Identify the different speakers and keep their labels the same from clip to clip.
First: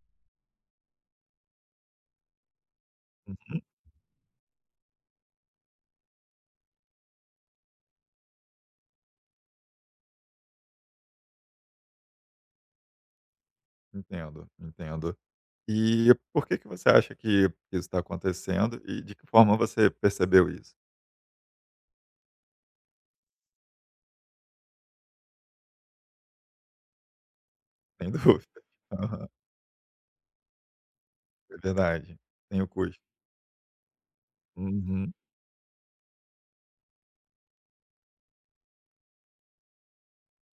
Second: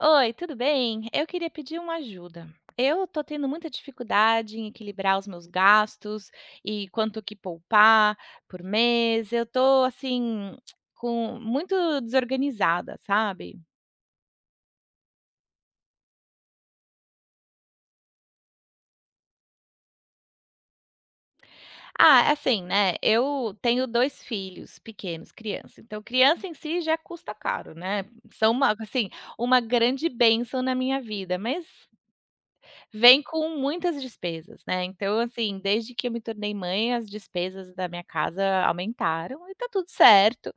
Speaker 1: Oi, tudo bem? Eu queria pedir uma ajuda. Eu tô tendo
Speaker 2: Uhum.
Speaker 1: muita dificuldade em equilibrar os meus gastos e quanto que poupar por mês. Eu tô assim com muito desorganizada, sabe?
Speaker 2: Entendo, entendo. E por que que você acha que isso está acontecendo e de que forma você percebeu isso?
Speaker 1: Ah, é assim, né? Eu tenho dois filhos pequenos, criança. Então, criança em si já custa caro, né?
Speaker 2: Sem
Speaker 1: São
Speaker 2: dúvida.
Speaker 1: uma, assim,
Speaker 2: Aham.
Speaker 1: uma grande bênção na minha vida,
Speaker 2: É
Speaker 1: mas
Speaker 2: verdade, tem o custo.
Speaker 1: vem com muitas despesas, né.
Speaker 2: Uhum.
Speaker 1: Então, assim, desde que eu me tornei mãe, as despesas da minha casa aumentaram e tá tudo certo.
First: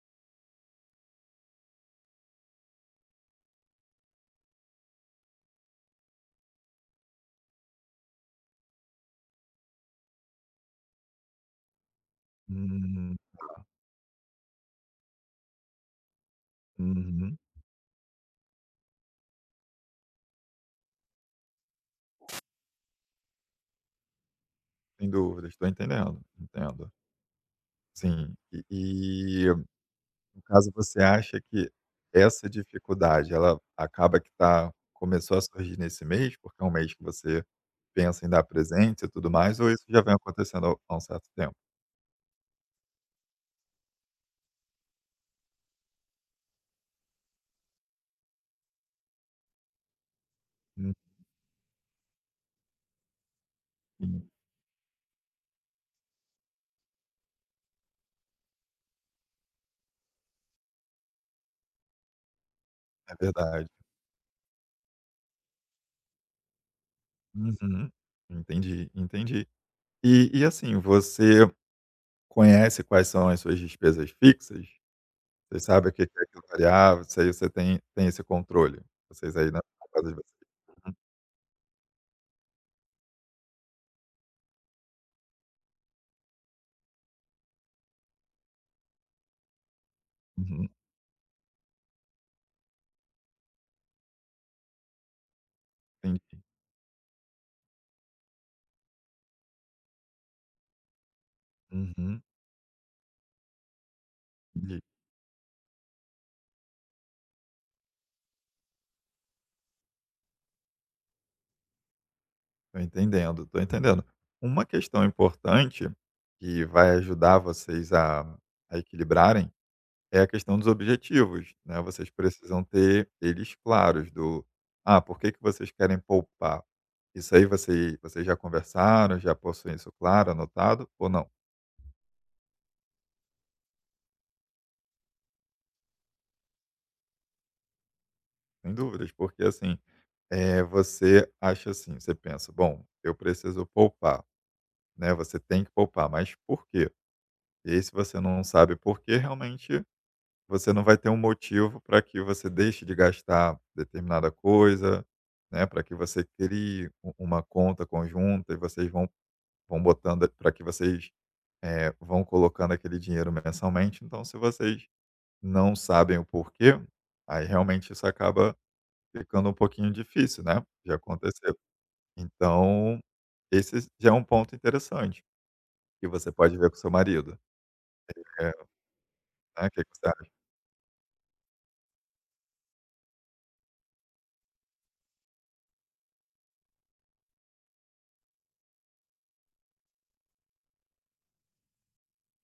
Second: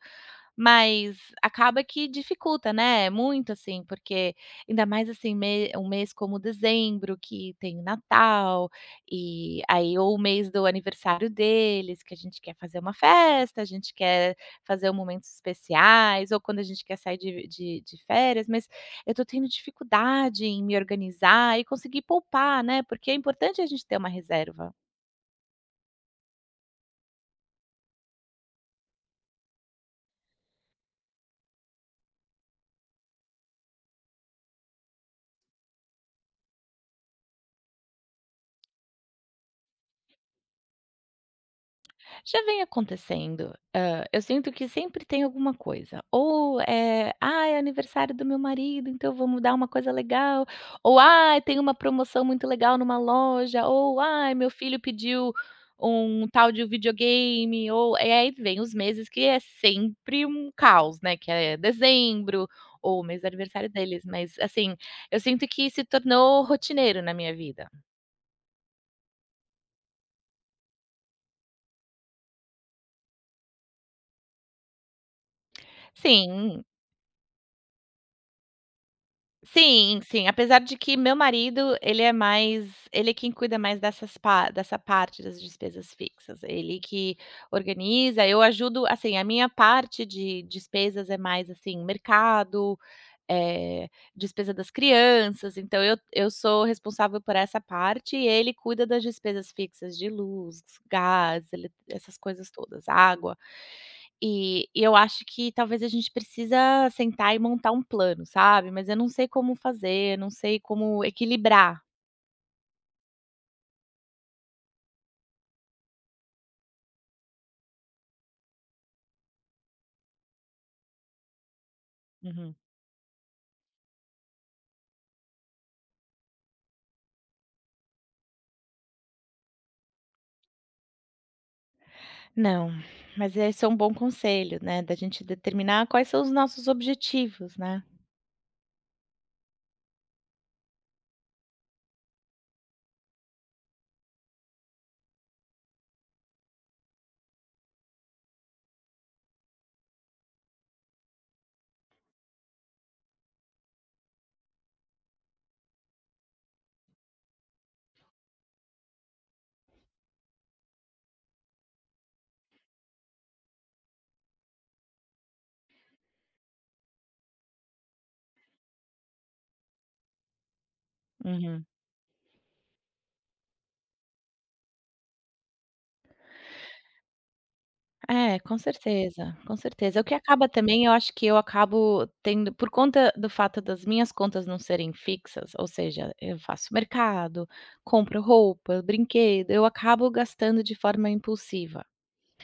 Speaker 1: Mas acaba que dificulta, né, muito, assim, porque ainda mais, assim, me um mês como dezembro, que tem o Natal, e aí ou o mês do aniversário deles, que a gente quer fazer uma
Speaker 2: Uhum.
Speaker 1: festa, a gente quer fazer momentos especiais, ou quando a gente quer sair
Speaker 2: Uhum.
Speaker 1: de férias, mas eu tô tendo dificuldade em me organizar e conseguir poupar, né, porque é importante a gente ter uma reserva.
Speaker 2: Sem dúvida, estou entendendo, entendo. Sim. E no caso você acha que essa dificuldade ela acaba que tá começou a surgir nesse mês, porque é um mês que você pensa em dar presentes e tudo mais, ou isso já vem acontecendo há um certo tempo?
Speaker 1: Já vem acontecendo. Hã, eu sinto que sempre tem alguma coisa. Ou é: "Ah, é aniversário do meu marido, então vamos dar uma coisa legal". Ou: "Ah, tem uma promoção muito legal numa loja". Ou:
Speaker 2: Uhum.
Speaker 1: "Ah, meu filho pediu um tal de videogame". Ou e aí vem os meses que é sempre um caos, né, que é dezembro ou o
Speaker 2: É
Speaker 1: mês do
Speaker 2: verdade.
Speaker 1: aniversário deles, mas, assim, eu sinto que se tornou rotineiro na minha vida.
Speaker 2: Uhum. Entendi, entendi. E assim, você conhece quais são as suas despesas fixas? Você sabe o que que é aquilo
Speaker 1: Sim.
Speaker 2: variável, isso aí você tem esse controle? Vocês aí na
Speaker 1: Sim,
Speaker 2: casa de
Speaker 1: sim,
Speaker 2: vocês.
Speaker 1: apesar de que meu marido, ele é quem cuida mais dessas pa dessa parte das despesas fixas, ele que organiza, eu ajudo assim, a minha parte de
Speaker 2: Uhum,
Speaker 1: despesas é mais, assim, mercado, eh, despesa das crianças, então eu
Speaker 2: entendi.
Speaker 1: sou responsável por essa parte e ele cuida das despesas fixas de luz, gás, ele essas
Speaker 2: Uhum,
Speaker 1: coisas todas, água.
Speaker 2: entendi.
Speaker 1: E eu acho que talvez a gente precisa sentar e montar um plano, sabe, mas eu não sei como fazer, não sei como equilibrar.
Speaker 2: Tô entendendo, tô entendendo. Uma questão importante que vai ajudar vocês a equilibrarem é a questão dos objetivos, né, vocês
Speaker 1: Uhum.
Speaker 2: precisam ter eles claros do: "Ah, por que que vocês querem poupar?". Isso aí você vocês já conversaram, já possuem isso claro, anotado ou não?
Speaker 1: Não, mas esse é um bom conselho, né, da gente determinar quais são os nossos objetivos, né.
Speaker 2: Sem dúvidas, porque assim, você acha assim, você pensa: "Bom, eu preciso poupar", né, você tem que poupar, mas por quê? E aí se você não sabe por quê, realmente você não vai ter um motivo para que você deixe de gastar determinada coisa, né, para que você crie u uma conta conjunta e vocês vão botando para que vocês, vão colocando aquele dinheiro mensalmente. Então, se vocês não sabem o porquê, aí realmente isso acaba ficando um pouquinho difícil, né, de acontecer.
Speaker 1: Uhum.
Speaker 2: Então, esse já é um ponto interessante que você pode ver com seu marido.
Speaker 1: É,
Speaker 2: É, né,
Speaker 1: com certeza, com
Speaker 2: o que que
Speaker 1: certeza. O
Speaker 2: você
Speaker 1: que
Speaker 2: acha?
Speaker 1: acaba também, eu acho que eu acabo tendo por conta do fato das minhas contas não serem fixas, ou seja, eu faço mercado, compro roupa, brinquedo, eu acabo gastando de forma impulsiva.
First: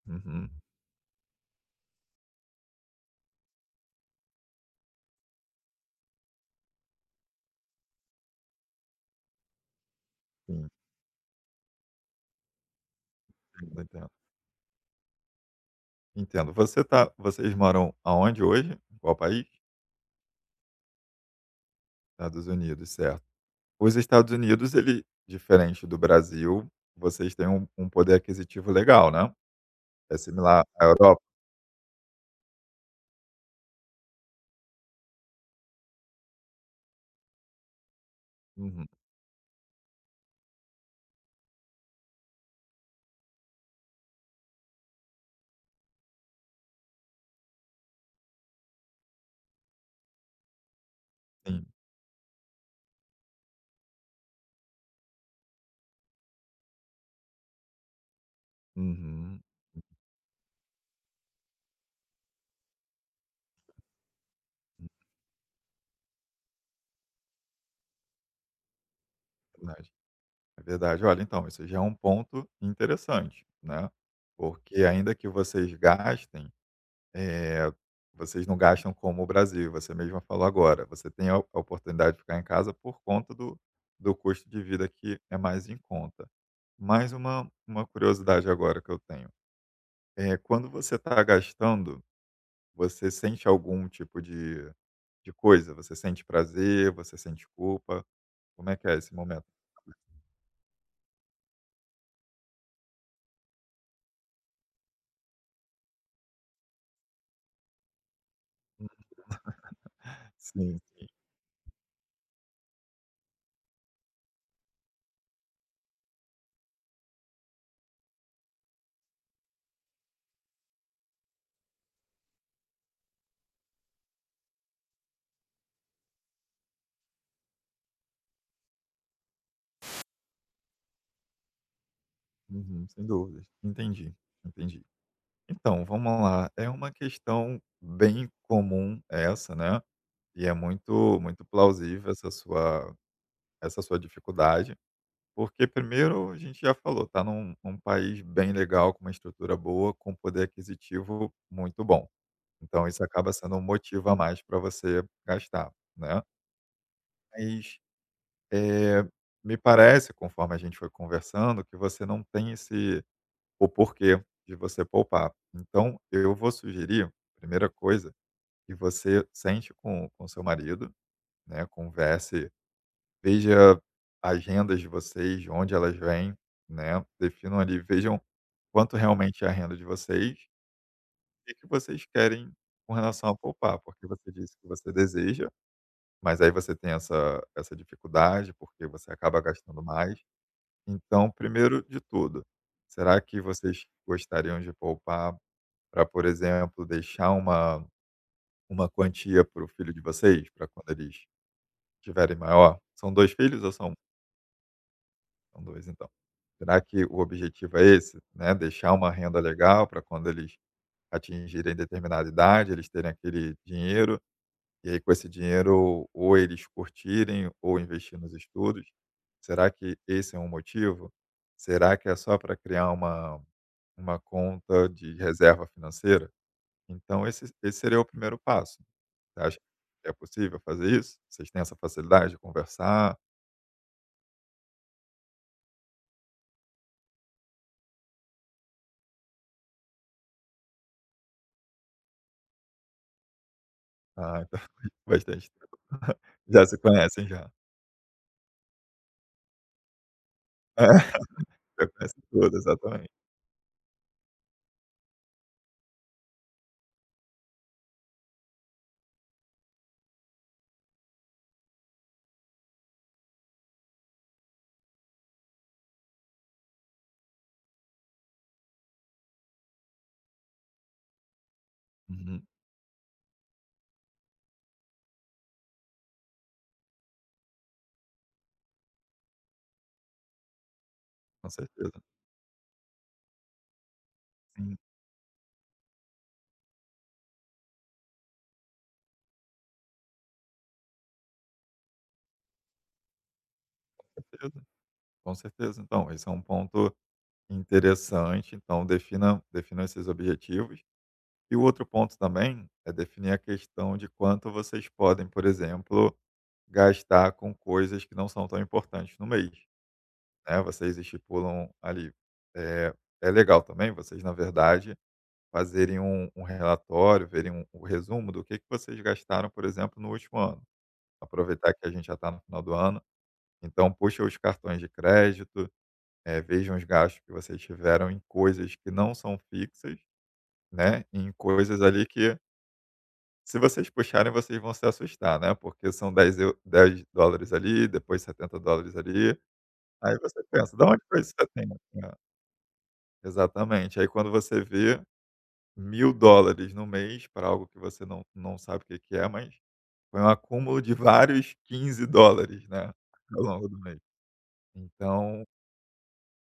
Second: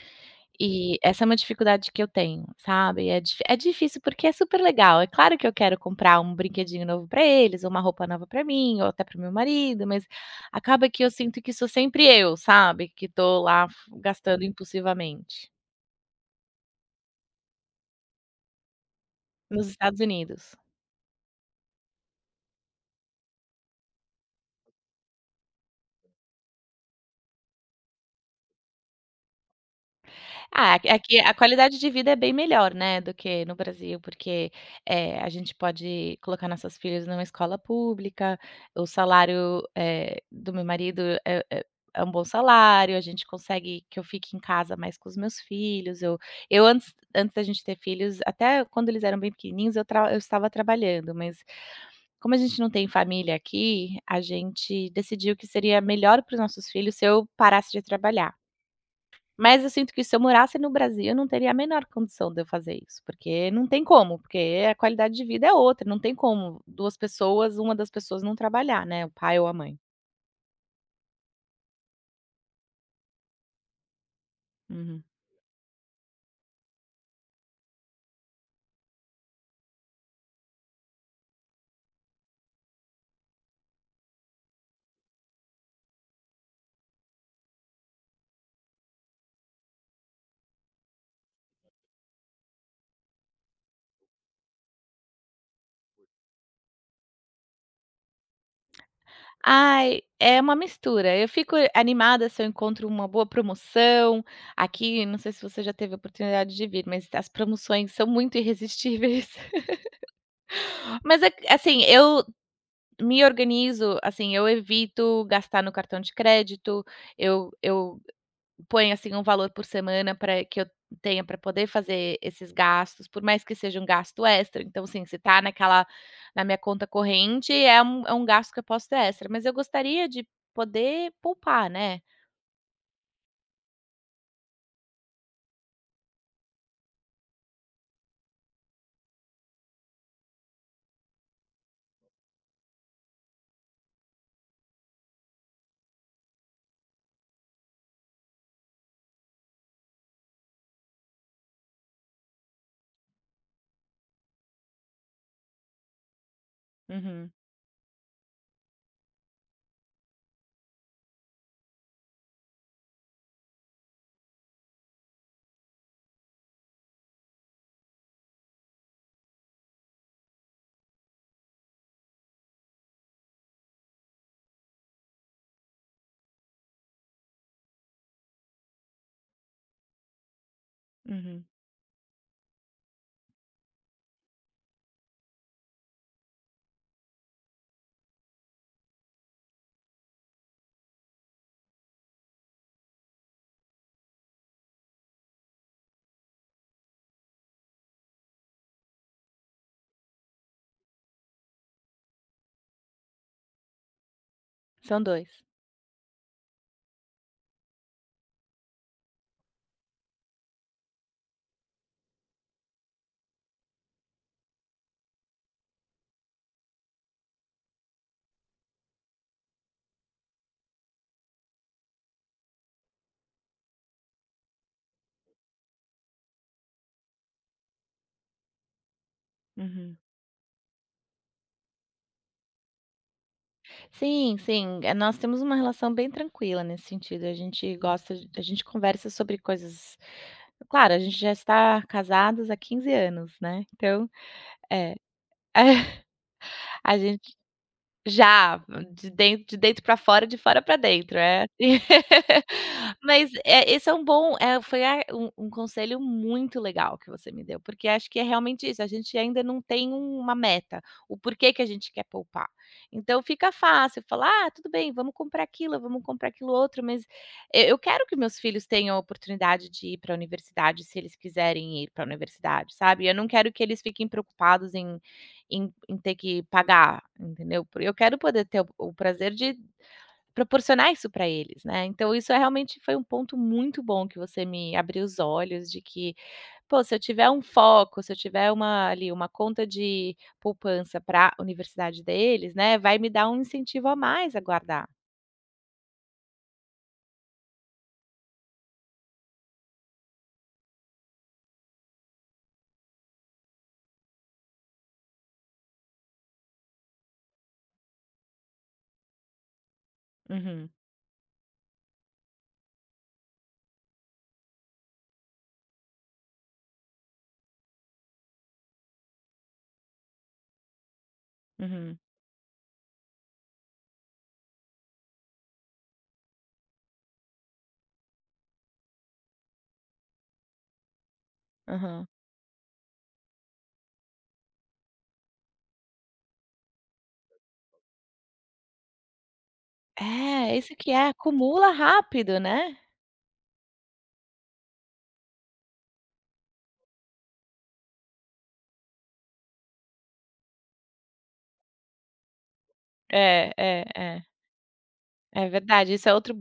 Speaker 2: Uhum.
Speaker 1: E essa é uma dificuldade que eu tenho, sabe. É dif É difícil, porque é super legal. É claro que eu quero comprar um brinquedinho novo para eles, ou uma roupa nova para mim, ou até para meu marido, mas
Speaker 2: Sim,
Speaker 1: acaba que eu sinto que sou sempre eu, sabe, que tô lá f
Speaker 2: entendo, entendo.
Speaker 1: gastando impulsivamente,
Speaker 2: Entendo. Você tá vocês moram aonde hoje? Em qual país?
Speaker 1: nos Estados Unidos.
Speaker 2: Estados Unidos, certo. Os Estados Unidos, ele diferente do Brasil, vocês têm um poder aquisitivo legal, né. É similar
Speaker 1: Ah,
Speaker 2: à
Speaker 1: aqui
Speaker 2: Europa?
Speaker 1: a qualidade de vida é bem melhor, né, do que no Brasil, porque, a gente pode colocar nossos filhos numa escola pública, o
Speaker 2: Uhum,
Speaker 1: salário, do meu marido é é um bom salário, a gente consegue que eu fique em casa mais com os meus filhos, eu antes da gente ter filhos, até quando eles eram bem pequenininhos, eu estava trabalhando, mas
Speaker 2: sim.
Speaker 1: como a gente não tem família aqui, a gente decidiu que seria melhor para os nossos filhos se eu parasse de trabalhar.
Speaker 2: Uhum.
Speaker 1: Mas eu sinto que se eu morasse no Brasil, eu não teria a menor condição de eu fazer isso, porque não tem como, porque a qualidade de vida é outra, não tem como 2 pessoas, uma das pessoas não trabalhar, né, o pai ou a
Speaker 2: É
Speaker 1: mãe.
Speaker 2: verdade. É verdade. Olha, então, isso já é um ponto interessante, né, porque
Speaker 1: Uhum.
Speaker 2: ainda que vocês gastem é, vocês não gastam como o Brasil, você mesma falou agora. Você tem a oportunidade de ficar em casa por conta do custo de vida que é mais em conta. Mais uma curiosidade agora que eu tenho. É, quando você está gastando, você sente algum tipo de coisa? Você sente prazer? Você sente culpa? Como é que é esse momento?
Speaker 1: Ai, é uma mistura. Eu fico animada se eu encontro uma boa promoção. Aqui, não sei se você já teve a oportunidade de vir, mas as promoções são muito irresistíveis.
Speaker 2: Sim,
Speaker 1: Mas é assim, eu me organizo, assim, eu evito gastar no cartão de crédito, eu põe, assim, um valor por semana para que eu tenha para poder fazer esses gastos, por mais que seja um gasto extra, então, assim, se tá naquela na minha conta corrente, é é um gasto que eu posso ter extra, mas eu gostaria de poder poupar, né.
Speaker 2: uhum, sem dúvidas. Entendi, entendi. Então, vamos lá. É uma questão bem comum essa, né? E é muito muito plausível essa sua dificuldade, porque primeiro a gente já falou, tá num país bem legal, com uma estrutura boa, com poder aquisitivo muito bom. Então isso acaba sendo um motivo a mais para você gastar, né.
Speaker 1: Uhum,
Speaker 2: Mas, eh, me parece, conforme a gente foi conversando, que você não tem esse o porquê de você poupar. Então eu vou sugerir, primeira coisa, que você sente com seu marido, né, converse. Veja agendas de vocês, de onde elas vêm, né, definam ali, vejam quanto realmente é a renda de vocês
Speaker 1: uhum.
Speaker 2: e o que vocês querem com relação a poupar, porque você disse que você deseja, mas aí você tem essa dificuldade, porque você acaba gastando mais. Então, primeiro de tudo, será que vocês gostariam de poupar para por exemplo, deixar uma quantia para o filho de vocês, para quando eles tiverem maior? São 2 filhos ou são
Speaker 1: São dois.
Speaker 2: São 2 então. Será que o objetivo é esse, né, deixar uma renda legal para quando eles atingirem determinada idade, eles terem aquele dinheiro, e aí com esse dinheiro ou eles curtirem ou investir nos estudos? Será que esse é um motivo? Será que é só para criar uma conta de reserva financeira? Então esse seria o primeiro passo. Você acha
Speaker 1: Uhum.
Speaker 2: que é possível fazer isso? Vocês têm essa facilidade de conversar?
Speaker 1: Sim, sim, nós temos uma relação bem tranquila nesse sentido, a gente gosta de a gente conversa sobre coisas claro, a gente já está casados há 15 anos, né, então
Speaker 2: Ah, então
Speaker 1: é,
Speaker 2: bastante tempo. Já se
Speaker 1: a
Speaker 2: conhecem
Speaker 1: gente
Speaker 2: já.
Speaker 1: já, de dentro pra fora, de fora para dentro, é.
Speaker 2: já conhece tudo, exatamente.
Speaker 1: Mas, esse é um bom foi a um conselho muito legal que você me deu, porque acho que é realmente isso, a gente ainda não tem uma meta, o porquê que a gente quer poupar. Então fica fácil falar: "Ah, tudo bem, vamos comprar aquilo outro", mas e eu quero que meus filhos tenham a oportunidade de ir para a universidade, se eles quiserem ir para a
Speaker 2: Uhum,
Speaker 1: universidade, sabe. Eu não quero que eles fiquem preocupados em ter que pagar, entendeu. Por eu quero poder ter o prazer de proporcionar isso para
Speaker 2: com
Speaker 1: eles, né.
Speaker 2: certeza.
Speaker 1: Então isso é realmente foi um ponto muito bom que você me
Speaker 2: Sim,
Speaker 1: abriu os olhos de que, pô, se eu tiver um foco, se eu tiver uma ali, uma conta de poupança pra universidade deles, né, vai me dar um incentivo a
Speaker 2: com
Speaker 1: mais a
Speaker 2: certeza,
Speaker 1: guardar.
Speaker 2: com certeza. Então, esse é um ponto interessante, então defina esses objetivos. E o outro ponto também é definir a questão de quanto vocês podem, por exemplo, gastar com coisas que não são tão importantes no mês, né,
Speaker 1: Uhum,
Speaker 2: vocês estipulam ali. Eh, é legal também, vocês na verdade fazerem um relatório, verem um o resumo do que vocês gastaram, por exemplo, no último ano. Aproveitar que a
Speaker 1: uhum,
Speaker 2: gente já está no final do ano, então puxa os cartões de crédito, vejam os gastos que vocês tiveram em coisas que não são fixas, né, em coisas ali
Speaker 1: aham.
Speaker 2: que se vocês puxarem vocês vão se assustar, né, porque são 10 eu $10 ali, depois $70 ali, aí você
Speaker 1: É, isso
Speaker 2: pensa: "de
Speaker 1: que
Speaker 2: onde
Speaker 1: é,
Speaker 2: foi esses
Speaker 1: acumula
Speaker 2: 70?"
Speaker 1: rápido, né.
Speaker 2: É, exatamente, aí quando você vê $1.000 no mês para algo que você não sabe o que que é, mas foi um acúmulo de vários $15, né, ao
Speaker 1: É,
Speaker 2: longo do
Speaker 1: é,
Speaker 2: mês.
Speaker 1: é.
Speaker 2: Então
Speaker 1: É verdade, isso é outro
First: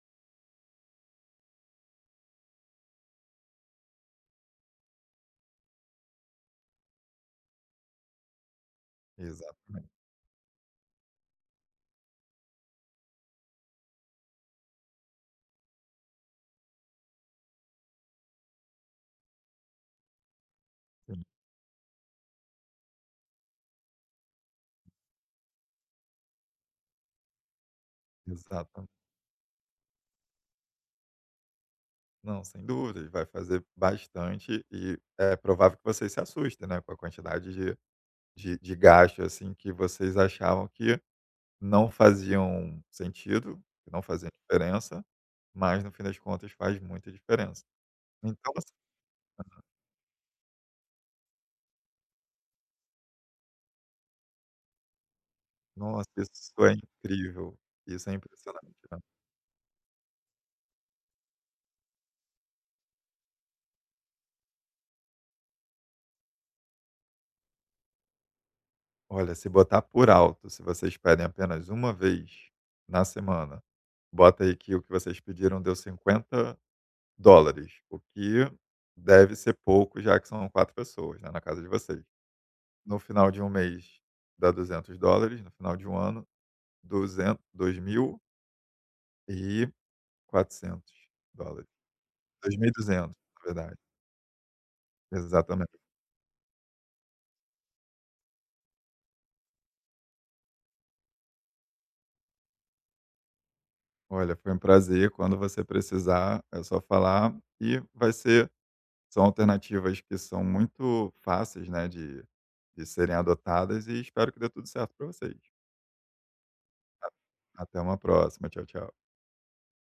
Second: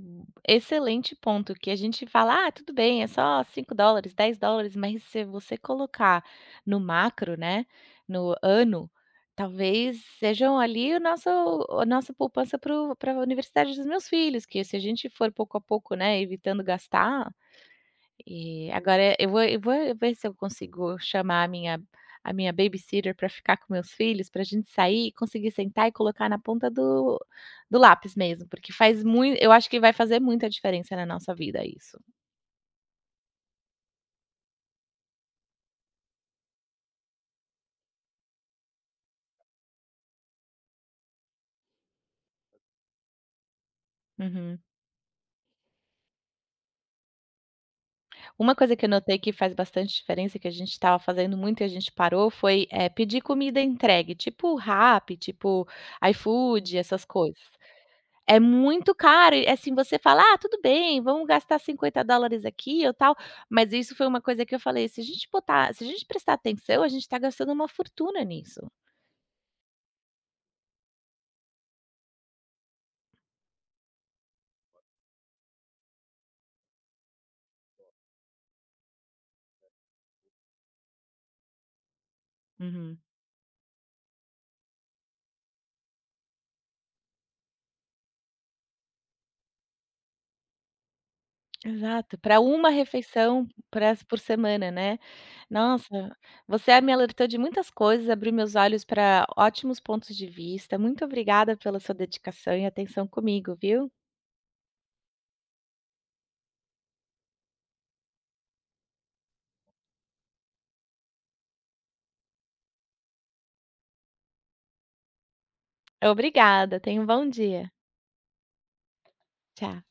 Speaker 1: excelente ponto que a gente fala: "Ah, tudo bem, é só $5, $10, mas se você colocar no macro, né, no ano,
Speaker 2: exatamente,
Speaker 1: talvez sejam ali o nosso a nossa poupança para a universidade dos meus filhos, que se a gente for pouco a pouco, né, evitando gastar, e agora eu vou ver se eu consigo
Speaker 2: sim,
Speaker 1: chamar a minha babysitter para ficar com meus filhos, para a gente sair e conseguir sentar e colocar na ponta do do lápis mesmo, porque
Speaker 2: exatamente.
Speaker 1: faz muito eu acho que vai fazer muita diferença na nossa vida isso.
Speaker 2: Não, sem dúvidas, vai fazer bastante e é provável que vocês se assustem, né, com a quantidade de de gasto, assim, que vocês achavam que não faziam sentido, que não faziam
Speaker 1: Uhum.
Speaker 2: diferença, mas no fim das contas faz muita diferença. Então
Speaker 1: Uma coisa que eu notei que faz bastante diferença, que a gente estava fazendo muito e a gente parou foi, pedir comida entregue, tipo Rappi, tipo
Speaker 2: nossa, isso é
Speaker 1: iFood, essas coisas.
Speaker 2: incrível. Isso é
Speaker 1: É
Speaker 2: impressionante,
Speaker 1: muito
Speaker 2: né.
Speaker 1: caro e, assim, você fala: "Ah, tudo bem, vamos gastar $50 aqui ou tal", mas isso foi uma coisa que eu falei: "Se a gente botar se a gente prestar atenção, a gente tá gastando uma fortuna nisso".
Speaker 2: Olha, se botar por alto, se vocês pedem apenas uma vez na semana, bota aí que o que vocês pediram deu $50 o que deve ser pouco, já que são 4 pessoas, né, na casa de vocês.
Speaker 1: Uhum.
Speaker 2: No final de um mês dá $200 no final de um ano, duzentos 2.400 duzen
Speaker 1: Exato, para uma
Speaker 2: $2.400, $2.200, na
Speaker 1: refeição
Speaker 2: verdade.
Speaker 1: por semana, né.
Speaker 2: Exatamente.
Speaker 1: Nossa, você me alertou de muitas coisas, abriu meus olhos para ótimos pontos de vista. Muito obrigada pela sua dedicação e atenção comigo, viu.
Speaker 2: Olha, foi um prazer. Quando você precisar, é só falar e vai ser são alternativas que são muito fáceis, né, de serem adotadas e espero que dê tudo certo para vocês.
Speaker 1: Obrigada, tenha um bom
Speaker 2: A
Speaker 1: dia.
Speaker 2: até uma próxima. Tchau, tchau.
Speaker 1: Tchau.